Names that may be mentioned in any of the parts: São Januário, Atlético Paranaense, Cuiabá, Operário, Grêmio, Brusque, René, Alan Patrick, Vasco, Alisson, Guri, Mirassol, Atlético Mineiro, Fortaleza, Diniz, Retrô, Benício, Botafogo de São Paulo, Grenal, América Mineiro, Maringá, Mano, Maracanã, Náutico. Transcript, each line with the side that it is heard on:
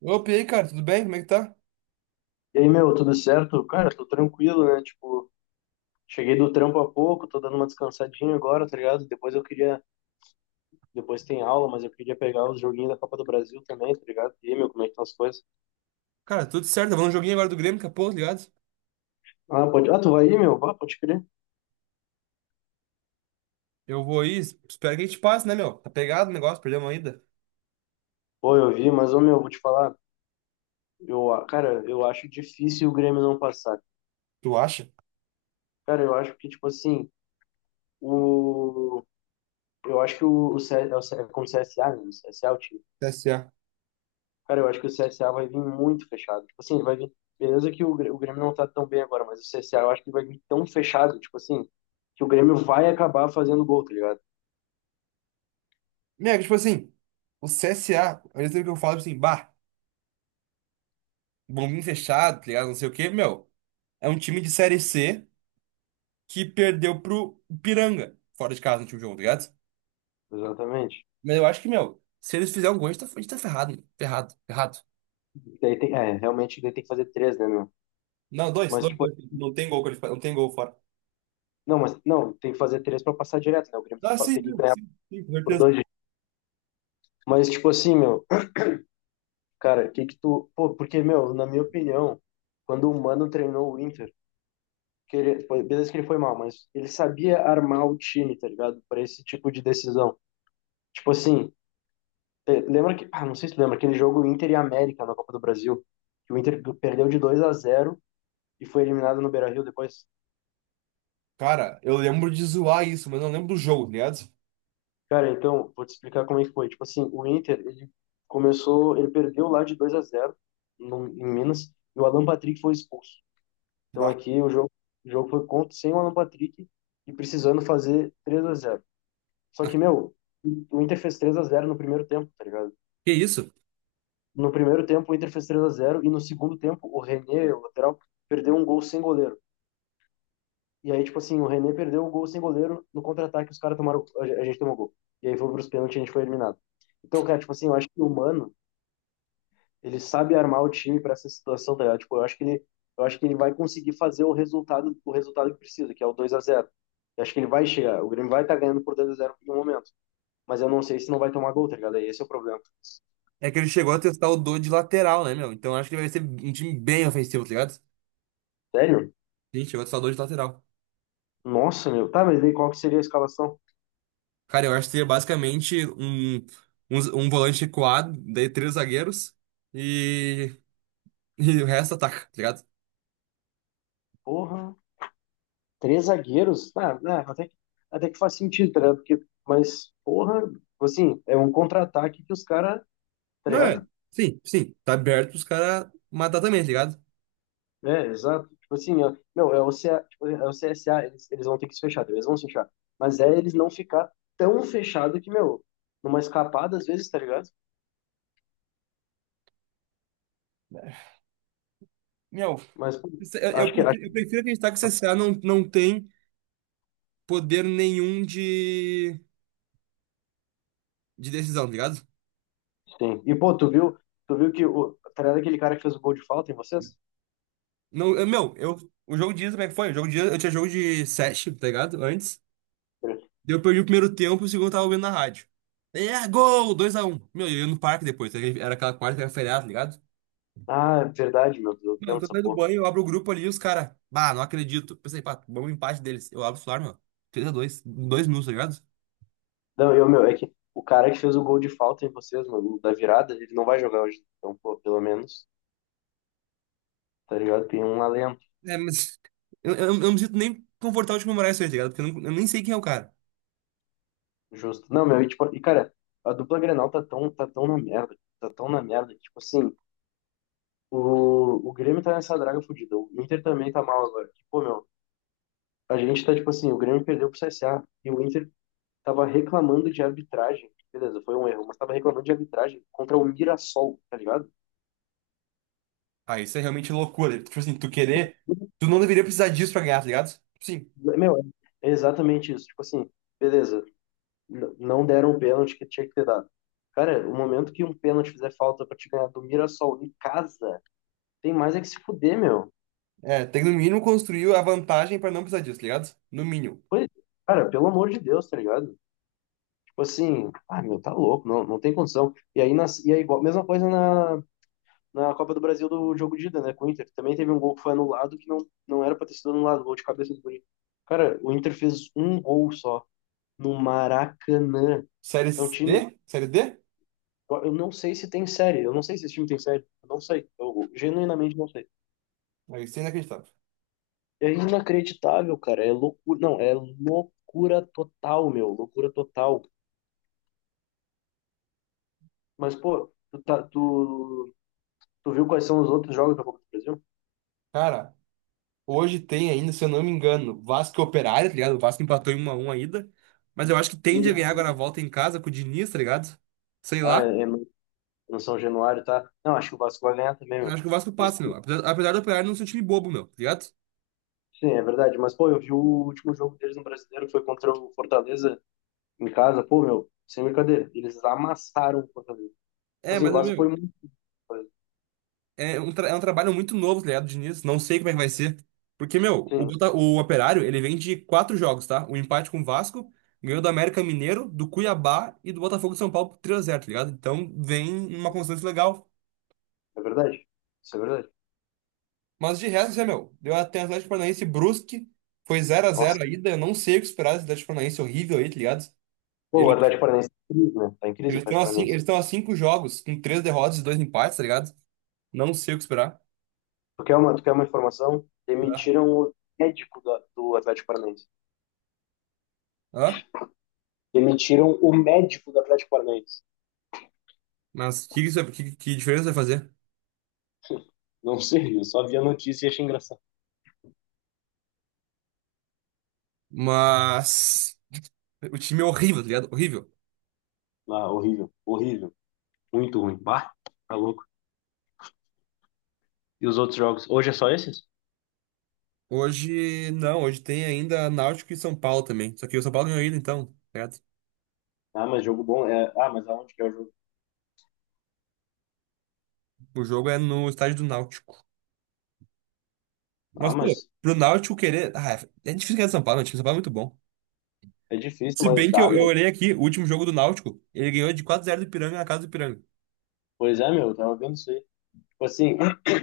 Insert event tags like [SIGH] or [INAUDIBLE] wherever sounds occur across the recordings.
right: Opa, e aí, cara, tudo bem? Como é que tá?
left: E aí, meu, tudo certo? Cara, tô tranquilo, né? Tipo, cheguei do trampo há pouco, tô dando uma descansadinha agora, tá ligado? Depois tem aula, mas eu queria pegar os joguinhos da Copa do Brasil também, tá ligado? E aí, meu, como é que estão as coisas?
right: Cara, tudo certo. Vamos no joguinho agora do Grêmio, daqui a pouco, tá ligado?
left: Ah, pode, tu vai aí, meu? Ah, pode crer.
right: Eu vou aí, espero que a gente passe, né, meu? Tá pegado o negócio, perdemos ainda.
left: Pô, eu vi, mas, ô, meu, vou te falar, cara, eu acho difícil o Grêmio não passar.
right: Tu acha?
left: Cara, eu acho que, tipo assim, o, eu acho que é como CSA, né? O CSA.
right: CSA.
left: Cara, eu acho que o C S A vai vir muito fechado. Tipo assim, ele vai vir. Beleza que o Grêmio não tá tão bem agora, mas o C CSA eu acho que vai vir tão fechado, tipo assim, que o Grêmio vai acabar fazendo gol, tá ligado?
right: Meu, é que, tipo assim, o C S A, ao mesmo tempo que eu falo, tipo assim, bah, bombinho fechado, tá ligado? Não sei o quê, meu. É um time de Série C que perdeu pro Ipiranga, fora de casa no último jogo, tá ligado?
left: Exatamente.
right: Mas eu acho que, meu, se eles fizerem um gol, a gente tá ferrado, meu. Ferrado, ferrado.
left: É, realmente daí tem que fazer três, né, meu?
right: Não, dois,
left: Mas,
right: dois,
left: tipo,
right: dois. Não tem gol qualificado, não tem gol fora.
left: não, tem que fazer três pra passar direto, né? O Grêmio tem
right: Ah,
left: que, pa-
right: sim,
left: tem que
right: não,
left: ganhar
right: sim, sim, com
left: por
right: certeza.
left: dois. Mas, tipo assim, meu, cara, que tu. Pô, porque, meu, na minha opinião, quando o Mano treinou o Inter, beleza que ele foi mal, mas ele sabia armar o time, tá ligado? Pra esse tipo de decisão. Tipo assim, lembra que, não sei se tu lembra, aquele jogo Inter e América na Copa do Brasil, que o Inter perdeu de 2 a 0 e foi eliminado no Beira-Rio depois.
right: Cara, eu lembro de zoar isso, mas não lembro do jogo, tá ligado?
left: Cara, então, vou te explicar como é que foi. Tipo assim, o Inter, ele perdeu lá de 2 a 0 no, em Minas, e o Alan Patrick foi expulso. Então
right: Bah.
left: aqui o jogo foi contra sem o Alan Patrick e precisando fazer 3 a 0. Só que, meu, o Inter fez 3 a 0 no primeiro tempo, tá ligado?
right: Que isso?
left: No primeiro tempo o Inter fez 3 a 0 e no segundo tempo o René, o lateral, perdeu um gol sem goleiro. E aí, tipo assim, o René perdeu o gol sem goleiro no contra-ataque, os caras tomaram. A gente tomou gol. E aí foi pros pênaltis e a gente foi eliminado. Então, cara, tipo assim, eu acho que o Mano, ele sabe armar o time pra essa situação, tá ligado? Tipo, eu acho que ele vai conseguir fazer o resultado que precisa, que é o 2 a 0. Eu acho que ele vai chegar. O Grêmio vai estar ganhando por 2 a 0 em um momento. Mas eu não sei se não vai tomar gol, tá ligado? Aí, esse é o problema.
right: É que ele chegou a testar o Dodge de lateral, né, meu? Então eu acho que ele vai ser um time bem ofensivo, tá ligado?
left: Sério?
right: Ele chegou a testar o Dodge de lateral.
left: Nossa, meu. Tá, mas daí qual que seria a escalação?
right: Cara, eu acho que seria basicamente um volante recuado, daí três zagueiros e, e o resto ataca, tá ligado?
left: Porra. Três zagueiros, tá, né, até que faz sentido, né? Porque, mas, porra, tipo assim, é um contra-ataque que os caras, tá
right: Não é?
left: ligado?
right: Sim, sim. Tá aberto pros caras matar também, tá ligado?
left: É, exato. Tipo assim, ó, meu, tipo, é o CSA, eles vão ter que se fechar, eles vão se fechar. Mas é eles não ficar tão fechado que, meu, numa escapada às vezes, tá ligado?
right: Meu,
left: Mas pô,
right: Eu, eu
left: acho que, acho
right: prefiro, eu prefiro acreditar que o CSA não tem poder nenhum de decisão, tá ligado?
left: que sim. E, pô, tu viu tá ligado aquele cara que fez o gol de falta em vocês?
right: Não, meu, o jogo de ida, como é que foi? O jogo de ida, eu tinha jogo de sete, tá ligado? Antes. Daí eu perdi o primeiro tempo, o segundo eu tava ouvindo na rádio. É, gol! 2-1. Meu, eu ia no parque depois, era aquela quarta que era feriado, tá ligado?
left: Ah, é verdade, meu Deus,
right: Meu, eu
left: lembro
right: tô
left: dessa
right: saindo do
left: porra.
right: banho, eu abro o grupo ali e os caras. Bah, não acredito. Pensei, pá, vamos empate deles. Eu abro o celular, meu. 3x2, em 2 minutos, tá ligado?
left: Não, meu, é que o cara que fez o gol de falta em vocês, mano, da virada, ele não vai jogar hoje. Então, pô, pelo menos, tá ligado? Tem um alento
right: É, mas. Eu não me sinto nem confortável de comemorar isso aí, tá ligado? Porque eu nem sei quem é o cara.
left: justo. Não, meu, e, tipo, cara, a dupla Grenal tá tão na merda, tá tão na merda, que, tipo assim, o Grêmio tá nessa draga fodida, o Inter também tá mal agora. Que, pô, meu, tipo assim, o Grêmio perdeu pro CSA e o Inter tava reclamando de arbitragem. Beleza, foi um erro, mas tava reclamando de arbitragem contra o Mirassol, tá ligado?
right: Ah, isso é realmente loucura. Tipo assim, tu querer. Tu não deveria precisar disso pra ganhar, tá ligado? Sim.
left: Meu, é exatamente isso. Tipo assim, beleza, não deram o pênalti que tinha que ter dado. Cara, o momento que um pênalti fizer falta pra te ganhar do Mirassol em casa, tem mais é que se fuder, meu.
right: É, tem que no mínimo construir a vantagem pra não precisar disso, tá ligado? No mínimo.
left: Foi, cara, pelo amor de Deus, tá ligado? Tipo assim, meu, tá louco, não, não tem condição. E aí, e aí igual, mesma coisa na Copa do Brasil do jogo de ida, né, com o Inter. Também teve um gol que foi anulado que não era pra ter sido anulado, gol de cabeça do Guri. Cara, o Inter fez um gol só no Maracanã.
right: Série
left: É um time.
right: D? Série D?
left: Eu não sei se tem série, eu não sei se esse time tem série, eu não sei, eu genuinamente não sei.
right: Aí, isso é inacreditável.
left: É inacreditável, cara, é loucura, não, é loucura total, meu, loucura total. Mas, pô, tu viu quais são os outros jogos da Copa do Brasil?
right: Cara, hoje tem ainda, se eu não me engano, Vasco e Operário, tá ligado? O Vasco empatou em 1x1 ainda. Mas eu acho que tende
left: E,
right: a ganhar agora a volta em casa com o Diniz, tá ligado? Sei lá.
left: é no São Januário, tá? Não, acho que o Vasco vai ganhar também,
right: Eu
left: meu.
right: acho que o Vasco
left: Eles-
right: passa, meu. Apesar do Operário não ser um time bobo, meu, tá ligado?
left: sim, é verdade, mas, pô, eu vi o último jogo deles no Brasileiro, que foi contra o Fortaleza em casa, pô, meu, sem brincadeira, eles amassaram o Fortaleza. Tipo
right: É,
left: assim, o
right: mas,
left: Vasco foi
right: meu,
left: muito.
right: É um trabalho muito novo, tá ligado, Diniz? Não sei como é que vai ser. Porque, meu, o,
left: Sim,
right: Bota- o Operário, ele vem de quatro jogos, tá? O empate com o Vasco, ganhou do América Mineiro, do Cuiabá e do Botafogo de São Paulo por 3-0, tá ligado? Então, vem uma constância legal.
left: é verdade. Isso é verdade.
right: Mas de resto, é, meu, deu até Atlético Paranaense e Brusque, foi 0 a
left: Nossa.
right: 0 a ida, eu não sei o que esperar desse Atlético Paranaense horrível aí, tá ligado?
left: Pô, o
right: Ele-
left: Atlético Paranaense tá em crise, né? Tá em crise o
right: Eles estão
left: Atlético
right: a, cin-
left: Paranaense.
right: eles estão a cinco jogos, com três derrotas e dois empates, tá ligado? Não sei o que esperar.
left: Tu quer uma informação?
right: Ah,
left: Demitiram o médico do Atlético Paranaense.
right: ah,
left: Demitiram o médico do Atlético Paranaense.
right: mas que diferença vai fazer?
left: Não sei, eu só vi a notícia e achei engraçado.
right: Mas o time é horrível, tá ligado? Horrível.
left: Ah, horrível, horrível. Muito ruim. Bah, tá louco. E os outros jogos? Hoje é só esses?
right: Hoje, não, hoje tem ainda Náutico e São Paulo também. Só que o São Paulo ganhou ainda, então, tá ligado?
left: Ah, mas jogo bom é. Ah, mas aonde que é o jogo?
right: O jogo é no estádio do Náutico.
left: Ah,
right: Mas, pô,
left: mas
right: pro Náutico querer. Ah, é difícil ganhar do São Paulo, né? O time do São Paulo é muito bom.
left: é difícil,
right: Se
left: mas
right: bem que
left: dá,
right: eu
left: meu.
right: olhei aqui, o último jogo do Náutico, ele ganhou de quatro x 0 do Ipiranga na casa do Ipiranga.
left: Pois é, meu, eu tava vendo isso aí. Tipo assim, [CLEARS THROAT]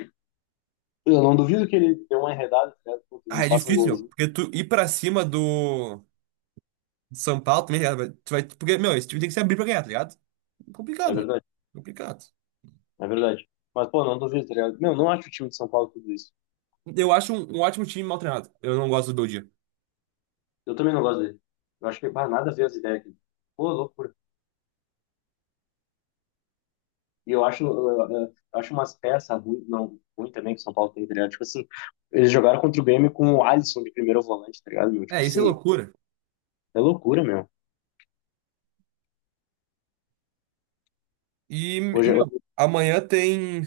left: eu não duvido que ele dê uma enredada, né? Pô, que
right: Ah,
left: eles
right: é
left: façam um
right: difícil, meu,
left: golzinho.
right: porque tu ir pra cima do São Paulo também, tá ligado? Tu vai, porque, meu, esse time tem que se abrir pra ganhar, tá ligado?
left: É
right: Complicado, meu.
left: verdade.
right: Complicado.
left: É verdade. Mas, pô, não duvido, tá ligado? Meu, não acho o time de São Paulo tudo isso.
right: Eu acho um ótimo time mal treinado. Eu não gosto do Bom.
left: Eu também não gosto dele. Eu acho que, bah, nada a ver as ideias aqui. Pô, loucura. E eu acho umas peças ruins, não, ruim também que o São Paulo tem, tá ligado? Tipo assim, eles jogaram contra o Grêmio com o Alisson de primeiro volante, tá ligado, meu? Tipo
right: É, isso é
left: assim,
right: loucura.
left: é loucura, meu.
right: E,
left: Hoje,
right: meu,
left: hoje...
right: amanhã tem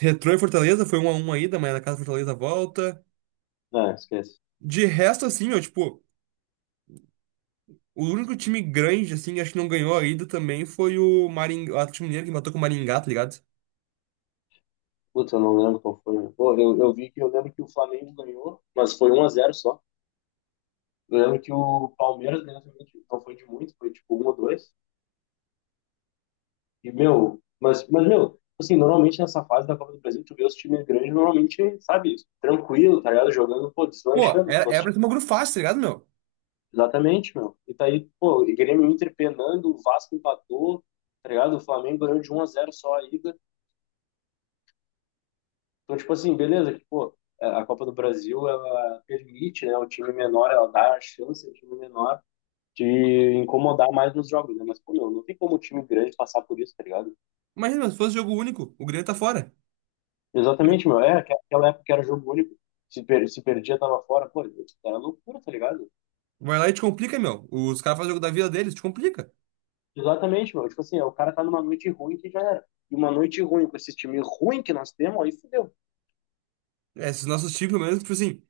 right: Retrô e Fortaleza, foi 1-1 ainda, amanhã na casa do Fortaleza volta.
left: Ah, esquece.
right: De resto, assim, meu, tipo, o único time grande, assim, acho que não ganhou ainda também foi o Maringá, o Atlético Mineiro que matou com o Maringá, tá ligado?
left: Putz, eu não lembro qual foi, meu. Pô, eu lembro que o Flamengo ganhou, mas foi 1 a 0 só. Eu lembro que o Palmeiras ganhou também, tipo, não foi de muito, foi tipo um ou dois. E, meu, meu, assim, normalmente nessa fase da Copa do Brasil, tu vê os times grandes, normalmente, sabe, tranquilo, tá ligado? Jogando, pô,
right: Pô,
left: deslanchando
right: era,
left: dos
right: era
left: outros.
right: pra ser uma grupo fácil, tá ligado, meu?
left: Exatamente, meu. E tá aí, pô, e Grêmio e Inter penando, o Vasco empatou, tá ligado? O Flamengo ganhou de 1 a 0 só a ida. Então, tipo assim, beleza, que, pô, é, a Copa do Brasil, ela permite, né, ela dá a chance ao time menor de incomodar mais nos jogos, né? Mas, pô, meu, não tem como o time grande passar por isso, tá ligado?
right: Imagina, se fosse jogo único, o Grêmio tá fora.
left: Exatamente, meu. É, aquela época que era jogo único. Se perdia, tava fora. Pô, era loucura, tá ligado?
right: Vai lá e te complica, meu. Os caras fazem o jogo da vida deles, te complica.
left: Exatamente, meu. Tipo assim, é, o cara tá numa noite ruim que já era. E uma noite ruim com esse time ruim que nós temos, aí fudeu.
right: É, esses nossos times, pelo menos, tipo assim,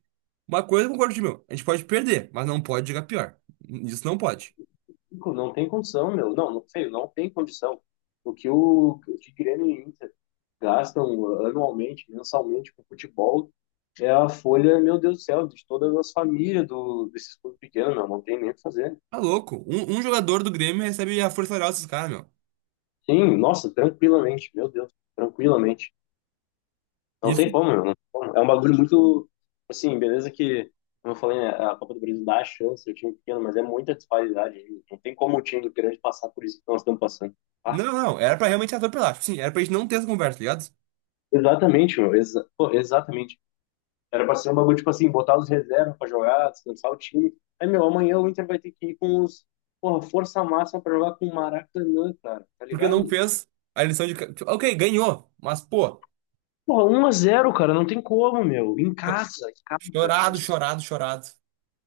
right: uma coisa eu concordo, meu, a gente pode perder, mas não pode jogar pior. Isso não pode.
left: Nico, não tem condição, meu. Não, não, feio, não tem condição. O que Grêmio e Inter gastam anualmente, mensalmente com futebol, é a folha, meu Deus do céu, de todas as famílias desses clubes pequenos, meu. Não tem nem o que fazer.
right: Tá louco. Um jogador do Grêmio recebe a força salarial desses caras, meu.
left: Sim, nossa, tranquilamente, meu Deus, tranquilamente. Não
right: Isso.
left: tem como, meu, não tem como. É um bagulho muito. Assim, beleza que, como eu falei, né, a Copa do Brasil dá a chance ao time é pequeno, mas é muita disparidade. Hein? Não tem como o time do grande passar por isso que nós estamos passando. Ah,
right: Não, não. Era pra realmente atropelar. Tipo, sim, era pra gente não ter essa conversa, tá ligado?
left: exatamente, meu. Exatamente. Era pra ser um bagulho, tipo assim, botar os reservas pra jogar, descansar o time. Aí, meu, amanhã o Inter vai ter que ir com os. Porra, força máxima pra jogar com o Maracanã, cara. Tá
right: Porque não
left: ligado?
right: fez a lição tipo, Ok, ganhou. Mas, pô,
left: Porra, 1 a 0, cara. Não tem como, meu.
right: cho-
left: Em casa,
right: chorado,
left: velho.
right: chorado, chorado.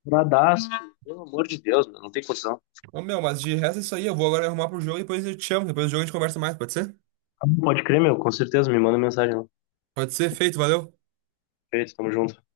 left: Bradaço. Pelo amor de Deus, meu. Não tem condição.
right: Ô, meu, mas de resto é isso aí. Eu vou agora arrumar pro jogo e depois eu te chamo. Depois do jogo a gente conversa mais, pode ser?
left: Ah, pode crer, meu, com certeza, me manda mensagem lá.
right: Pode ser, feito, valeu.
left: Perfeito, tamo junto.